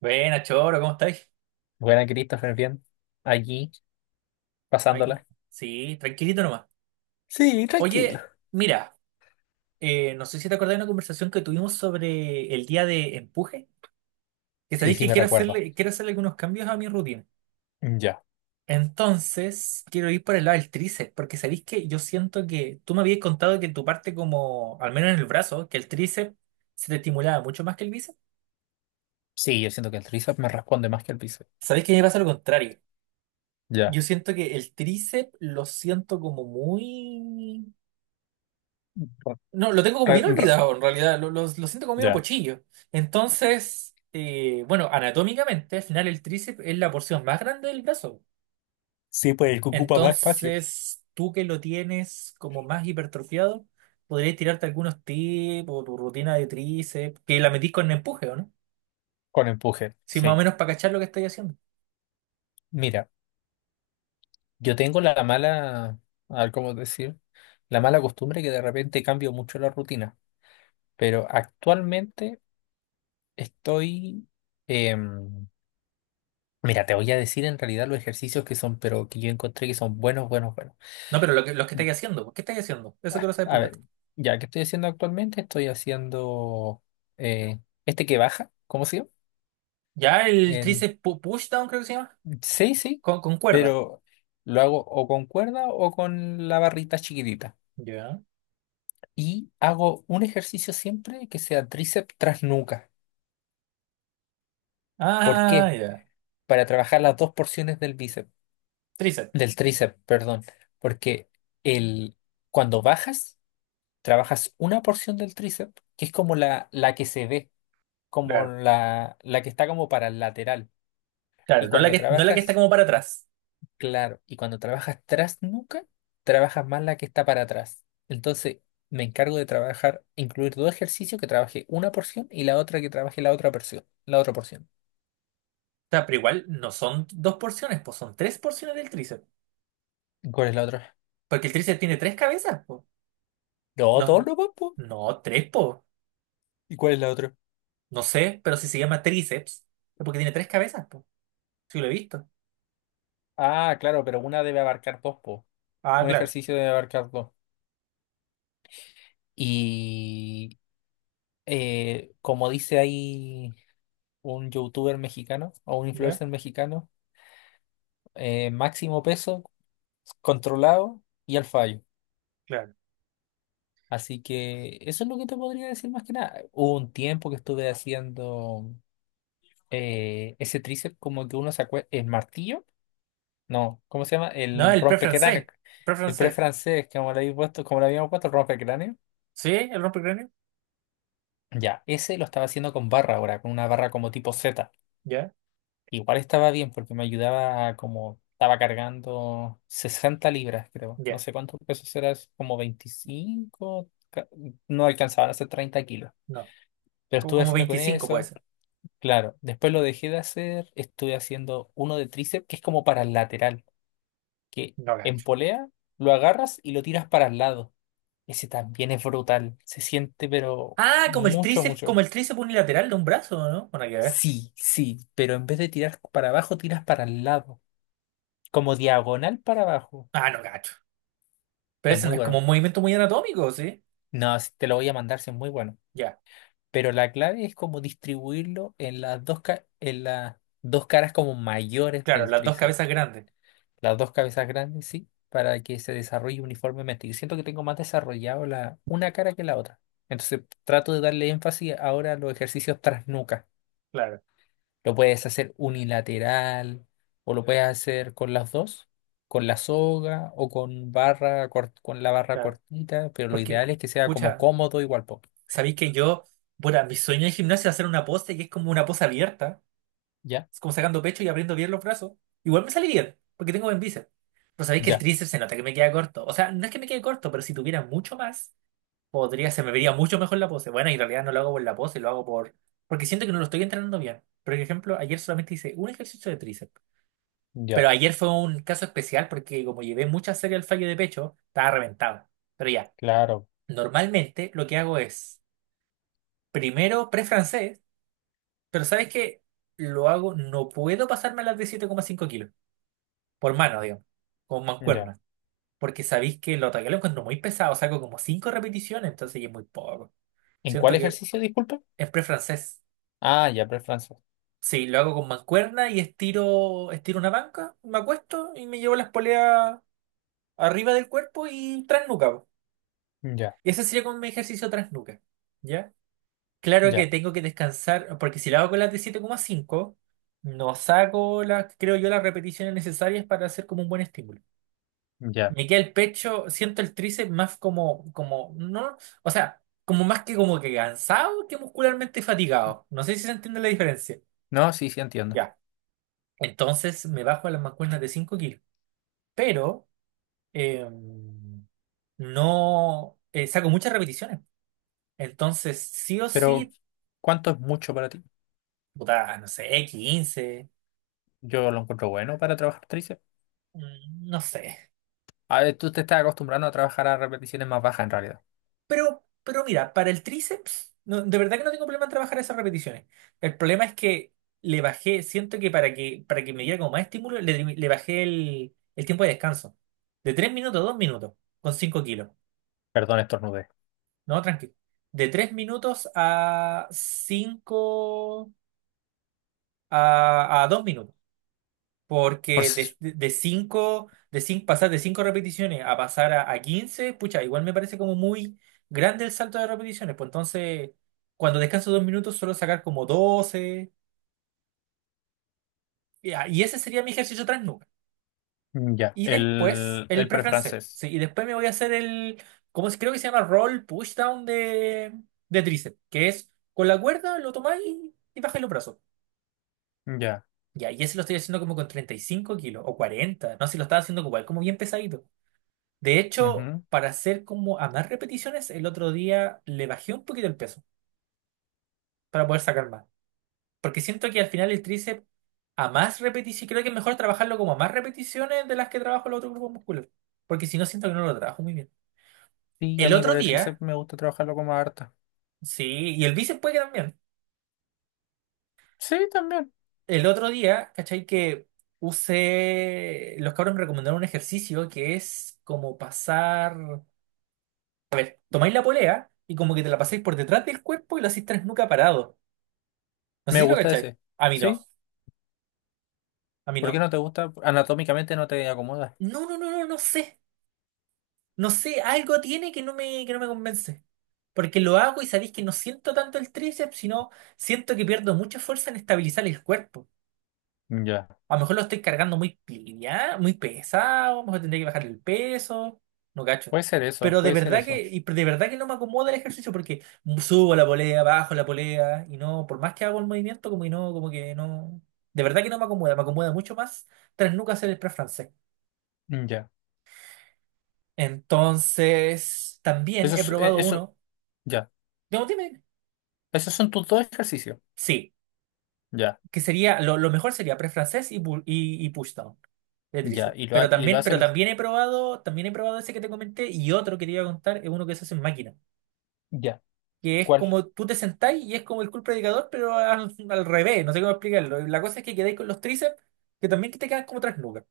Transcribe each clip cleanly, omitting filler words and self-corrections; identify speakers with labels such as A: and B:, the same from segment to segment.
A: Buena, Choro, ¿cómo estáis?
B: Buena, Christopher, bien. Allí
A: Aquí.
B: pasándola.
A: Sí, tranquilito nomás.
B: Sí, tranquilo.
A: Oye, mira, no sé si te acordás de una conversación que tuvimos sobre el día de empuje, que
B: Sí,
A: sabéis
B: sí,
A: que
B: me
A: quiero
B: recuerdo.
A: hacerle, quiero hacerle algunos cambios a mi rutina.
B: Ya.
A: Entonces, quiero ir por el lado del tríceps, porque sabéis que yo siento que tú me habías contado que tu parte como, al menos en el brazo, que el tríceps se te estimulaba mucho más que el bíceps.
B: Sí, yo siento que el tríceps me responde más que el bíceps.
A: Sabéis que a mí me pasa lo contrario.
B: Ya.
A: Yo siento que el tríceps lo siento como muy... No, lo tengo como
B: Re-
A: bien
B: re-
A: olvidado en realidad, lo siento como medio
B: ya.
A: pochillo. Entonces, bueno, anatómicamente, al final el tríceps es la porción más grande del brazo.
B: Sí, pues el que ocupa más espacio.
A: Entonces, tú que lo tienes como más hipertrofiado, podrías tirarte algunos tips o tu rutina de tríceps, que la metís con empuje, ¿o no?
B: Con empuje.
A: Sí, más o
B: Sí.
A: menos para cachar lo que estáis haciendo.
B: Mira, yo tengo la mala, a ver cómo decir, la mala costumbre que de repente cambio mucho la rutina. Pero actualmente estoy. em, Mira, te voy a decir en realidad los ejercicios que son, pero que yo encontré que son buenos, buenos, buenos.
A: No, pero lo que estáis haciendo, ¿qué estáis haciendo? Eso quiero saber
B: A
A: primero.
B: ver, ya, ¿qué estoy haciendo actualmente? Estoy haciendo eh, este que baja, ¿cómo se llama?
A: Ya el
B: El,
A: tríceps push down creo que se llama,
B: sí, sí,
A: con cuerda.
B: pero lo hago o con cuerda o con la barrita chiquitita.
A: Ya.
B: Y hago un ejercicio siempre que sea tríceps tras nuca. ¿Por
A: Ah,
B: qué?
A: ya.
B: Para trabajar las dos porciones del bíceps,
A: Tríceps.
B: del tríceps, perdón. Porque el, cuando bajas, trabajas una porción del tríceps, que es como la que se ve, como la que está como para el lateral. Y
A: Claro, no la
B: cuando
A: que, no la que está
B: trabajas,
A: como para atrás.
B: claro, y cuando trabajas tras nuca, trabajas más la que está para atrás. Entonces, me encargo de trabajar, incluir dos ejercicios que trabaje una porción y la otra que trabaje la otra porción, la otra porción.
A: O sea, pero igual no son dos porciones, pues son tres porciones del tríceps.
B: ¿Y cuál es la otra?
A: Porque el tríceps tiene tres cabezas, po.
B: No,
A: No,
B: dos no, po.
A: no, tres, po.
B: ¿Y cuál es la otra?
A: No sé, pero si se llama tríceps, es porque tiene tres cabezas, po. Sí, lo he visto.
B: Ah, claro, pero una debe abarcar dos, po.
A: Ah,
B: Un
A: claro.
B: ejercicio debe abarcar dos. Y como dice ahí un youtuber mexicano o un
A: Ya,
B: influencer mexicano, máximo peso controlado y al fallo.
A: claro.
B: Así que eso es lo que te podría decir más que nada. Hubo un tiempo que estuve haciendo ese tríceps como que uno se acuerda, el martillo, no, ¿cómo se llama?
A: No,
B: El
A: el pre francés.
B: rompecráneo,
A: Pre
B: el pre
A: francés.
B: francés, como le habíamos puesto, como le habíamos puesto el rompecráneo.
A: ¿Sí? ¿El rompecráneo?
B: Ya, ese lo estaba haciendo con barra ahora, con una barra como tipo Z.
A: Ya,
B: Igual estaba bien porque me ayudaba a como estaba cargando 60 libras, creo. No
A: ya.
B: sé cuántos pesos era, es como 25, no alcanzaban a ser 30 kilos.
A: No.
B: Pero
A: Como,
B: estuve
A: como
B: haciendo con
A: 25 puede
B: eso.
A: ser.
B: Claro, después lo dejé de hacer, estuve haciendo uno de tríceps que es como para el lateral, que
A: No
B: en
A: gacho.
B: polea lo agarras y lo tiras para el lado. Ese también es brutal, se siente pero
A: Ah, como el
B: mucho,
A: tríceps,
B: mucho.
A: como el tríceps unilateral de un brazo, ¿no? Bueno, hay que ver.
B: Sí, sí, pero en vez de tirar para abajo, tiras para el lado, como diagonal para abajo.
A: Ah, no gacho. Pero
B: Es
A: ese no
B: muy
A: es como
B: bueno.
A: un movimiento muy anatómico, ¿sí?
B: No, si te lo voy a mandar, sí es muy bueno.
A: Ya.
B: Pero la clave es como distribuirlo en las dos, en las dos caras como mayores
A: Claro,
B: del
A: las dos
B: tríceps.
A: cabezas grandes.
B: Las dos cabezas grandes, sí, para que se desarrolle uniformemente. Yo siento que tengo más desarrollado la una cara que la otra. Entonces trato de darle énfasis ahora a los ejercicios tras nuca.
A: Claro,
B: Lo puedes hacer unilateral o lo puedes hacer con las dos, con la soga o con barra con la barra
A: claro.
B: cortita, pero lo
A: Porque,
B: ideal es que sea como
A: pucha,
B: cómodo igual po.
A: sabéis que yo, bueno, mi sueño en gimnasia es hacer una pose que es como una pose abierta,
B: ¿Ya?
A: es como sacando pecho y abriendo bien los brazos. Igual me sale bien, porque tengo buen bíceps. Pero sabéis que el
B: Ya,
A: tríceps se nota que me queda corto. O sea, no es que me quede corto, pero si tuviera mucho más, podría, se me vería mucho mejor la pose. Bueno, y en realidad no lo hago por la pose, lo hago por. Porque siento que no lo estoy entrenando bien. Por ejemplo, ayer solamente hice un ejercicio de tríceps. Pero
B: ya,
A: ayer fue un caso especial porque como llevé mucha serie al fallo de pecho, estaba reventado. Pero ya.
B: claro,
A: Normalmente lo que hago es primero pre-francés, pero ¿sabes qué? Lo hago, no puedo pasarme a las de 7,5 kilos, por mano, digamos, con
B: ya.
A: mancuerna, porque sabéis que lo ataque lo encuentro muy pesado, saco como 5 repeticiones, entonces ya es muy poco.
B: ¿En cuál
A: Siento que
B: ejercicio, disculpa?
A: es pre-francés.
B: Ah, ya, pre.
A: Sí, lo hago con mancuerna y estiro una banca, me acuesto y me llevo las poleas arriba del cuerpo y tras nuca po.
B: Ya,
A: Y ese sería como mi ejercicio tras nuca, ¿ya? Claro que
B: ya,
A: tengo que descansar, porque si la hago con las de 7,5 no saco las, creo yo, las repeticiones necesarias para hacer como un buen estímulo.
B: ya.
A: Me queda el pecho, siento el tríceps más no, o sea, como más que como que cansado que muscularmente fatigado. No sé si se entiende la diferencia.
B: No, sí, sí entiendo.
A: Ya. Entonces me bajo a las mancuernas de 5 kilos, pero eh, no saco muchas repeticiones. Entonces, sí o
B: Pero
A: sí,
B: ¿cuánto es mucho para ti?
A: puta, no sé, 15
B: Yo lo encuentro bueno para trabajar tríceps.
A: no sé.
B: A ver, tú te estás acostumbrando a trabajar a repeticiones más bajas en realidad.
A: Pero mira, para el tríceps, de verdad que no tengo problema en trabajar esas repeticiones. El problema es que le bajé, siento que para que me diera como más estímulo, le bajé el tiempo de descanso. De 3 minutos a 2 minutos, con 5 kilos.
B: Perdón, estornudé.
A: No, tranquilo. De 3 minutos a 5 a 2 minutos.
B: Por
A: Porque
B: si-
A: cinco, de cinco pasar de cinco repeticiones a pasar a 15 pucha, igual me parece como muy grande el salto de repeticiones. Pues entonces, cuando descanso 2 minutos, suelo sacar como 12. Y ese sería mi ejercicio nuca.
B: mm, ya,
A: Y después, el
B: el
A: pre-francés.
B: prefrancés.
A: Sí, y después me voy a hacer el, como creo que se llama roll pushdown de tríceps, que es con la cuerda lo tomáis y bajáis los brazos.
B: Ya.
A: Ya, y ese lo estoy haciendo como con 35 kilos o 40. No sé si lo estaba haciendo igual, como bien pesadito. De hecho,
B: Ujú.
A: para hacer como a más repeticiones, el otro día le bajé un poquito el peso para poder sacar más. Porque siento que al final el tríceps a más repeticiones, creo que es mejor trabajarlo como a más repeticiones de las que trabajo el otro grupo muscular. Porque si no, siento que no lo trabajo muy bien.
B: Sí, a
A: El
B: mí
A: otro
B: igual el
A: día,
B: tríceps me gusta trabajarlo como harta.
A: sí, y el bíceps puede que también.
B: Sí, también.
A: El otro día, ¿cachai? Que usé, los cabros me recomendaron un ejercicio que es como pasar, tomáis la polea y como que te la pasáis por detrás del cuerpo y lo hacís tres nuca parado. No sé
B: Me
A: si lo
B: gusta
A: cachai.
B: ese.
A: A mí no.
B: ¿Sí?
A: A mí
B: ¿Por
A: no.
B: qué no te gusta? Anatómicamente no te acomoda.
A: No, no, no, no, no sé. No sé, algo tiene que no me convence. Porque lo hago y sabéis que no siento tanto el tríceps, sino siento que pierdo mucha fuerza en estabilizar el cuerpo.
B: Ya.
A: A lo mejor lo estoy cargando muy pilla, muy pesado, a lo mejor tendré que bajar el peso, no cacho.
B: Puede ser eso,
A: Pero de
B: puede ser
A: verdad que,
B: eso.
A: y de verdad que no me acomoda el ejercicio porque subo la polea, bajo la polea, y no, por más que hago el movimiento, como que no. De verdad que no me acomoda, me acomoda mucho más tras nunca hacer el press francés.
B: Ya.
A: Entonces, también he probado
B: Eso,
A: uno.
B: ya.
A: No, dime, dime.
B: Esos son tus dos ejercicios.
A: Sí,
B: Ya,
A: que sería, lo mejor sería press francés y pushdown de
B: ya.
A: tríceps. Pero
B: Y lo
A: también,
B: hace
A: pero
B: el.
A: también he probado, también he probado ese que te comenté y otro que te iba a contar es uno que se hace en máquina.
B: Ya.
A: Que es
B: ¿Cuál?
A: como tú te sentás y es como el curl predicador, pero al revés, no sé cómo explicarlo. La cosa es que quedáis con los tríceps que también que te quedan como tres nubes.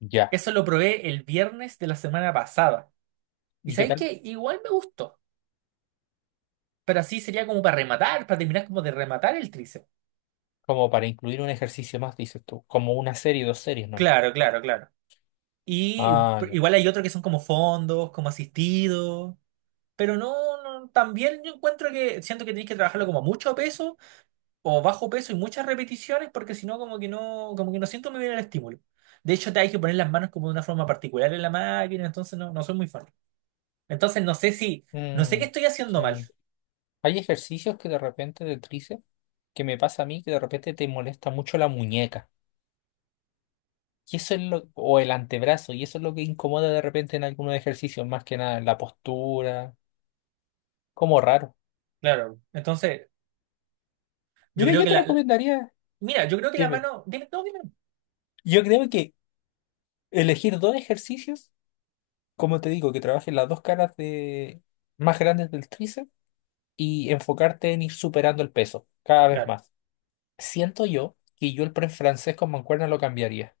B: Ya.
A: Eso lo probé el viernes de la semana pasada. Y
B: ¿Y qué
A: sabéis
B: tal?
A: que igual me gustó, pero así sería como para rematar, para terminar como de rematar el tríceps.
B: Como para incluir un ejercicio más, dices tú. Como una serie, dos series, ¿no?
A: Claro, claro, claro. Y
B: Ah, ya.
A: igual hay otros que son como fondos, como asistidos, pero no, no, también yo encuentro que siento que tenéis que trabajarlo como a mucho peso o bajo peso y muchas repeticiones porque si no como que no siento muy bien el estímulo. De hecho, te hay que poner las manos como de una forma particular en la máquina, entonces no, no soy muy fan. Entonces no sé qué
B: Mm,
A: estoy haciendo
B: sí.
A: mal.
B: Hay ejercicios que de repente de tríceps, que me pasa a mí, que de repente te molesta mucho la muñeca. Y eso es lo, o el antebrazo, y eso es lo que incomoda de repente en algunos ejercicios, más que nada, en la postura. Como raro.
A: Claro. Entonces, yo
B: Mira,
A: creo
B: yo
A: que
B: te recomendaría,
A: mira, yo creo que la
B: dime,
A: mano, dime, no, dime. No.
B: yo creo que elegir dos ejercicios, como te digo, que trabajen las dos caras de, más grandes del tríceps y enfocarte en ir superando el peso cada vez
A: Claro.
B: más. Siento yo que yo el pre francés con mancuerna lo cambiaría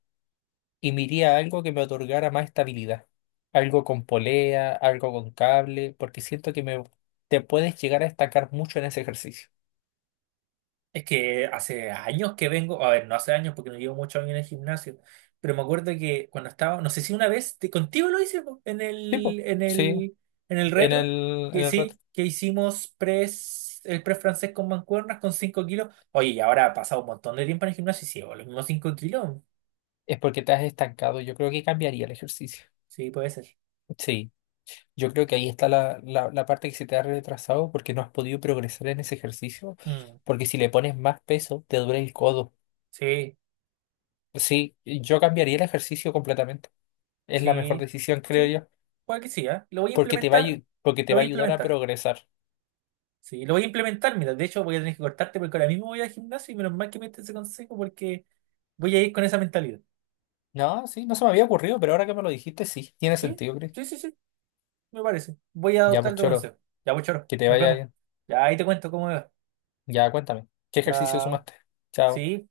B: y me iría a algo que me otorgara más estabilidad. Algo con polea, algo con cable, porque siento que me, te puedes llegar a estancar mucho en ese ejercicio.
A: Es que hace años que vengo, a ver, no hace años porque no llevo muchos años en el gimnasio, pero me acuerdo que cuando estaba, no sé si una vez, contigo lo hice po, en
B: Sí,
A: el,
B: po.
A: en
B: Sí,
A: el, en el retro,
B: en
A: que
B: el rato.
A: sí, que hicimos el press francés con mancuernas con 5 kilos. Oye, y ahora ha pasado un montón de tiempo en el gimnasio y sigo los mismos 5 kilos.
B: Es porque te has estancado. Yo creo que cambiaría el ejercicio.
A: Sí, puede ser.
B: Sí, yo creo que ahí está la parte que se te ha retrasado porque no has podido progresar en ese ejercicio.
A: Mm,
B: Porque si le pones más peso, te duele el codo.
A: sí,
B: Sí, yo cambiaría el ejercicio completamente. Es la mejor
A: sí,
B: decisión, creo
A: sí,
B: yo,
A: puede que sí, ¿ah? Lo voy a
B: porque te va a,
A: implementar,
B: porque te
A: lo
B: va
A: voy
B: a
A: a
B: ayudar a
A: implementar.
B: progresar.
A: Sí, lo voy a implementar, mira, de hecho voy a tener que cortarte porque ahora mismo voy al gimnasio y menos mal que me diste ese consejo porque voy a ir con esa mentalidad.
B: No, sí, no se me había ocurrido, pero ahora que me lo dijiste, sí, tiene
A: Sí,
B: sentido, Chris.
A: sí, sí, sí, me parece. Voy a
B: Ya, pues
A: adoptar tu
B: choro,
A: consejo. Ya, pues, choro,
B: que te
A: nos
B: vaya
A: vemos.
B: bien.
A: Ya ahí te cuento cómo me va.
B: Ya, cuéntame, ¿qué ejercicio
A: Chao.
B: sumaste? Chao.
A: Sí.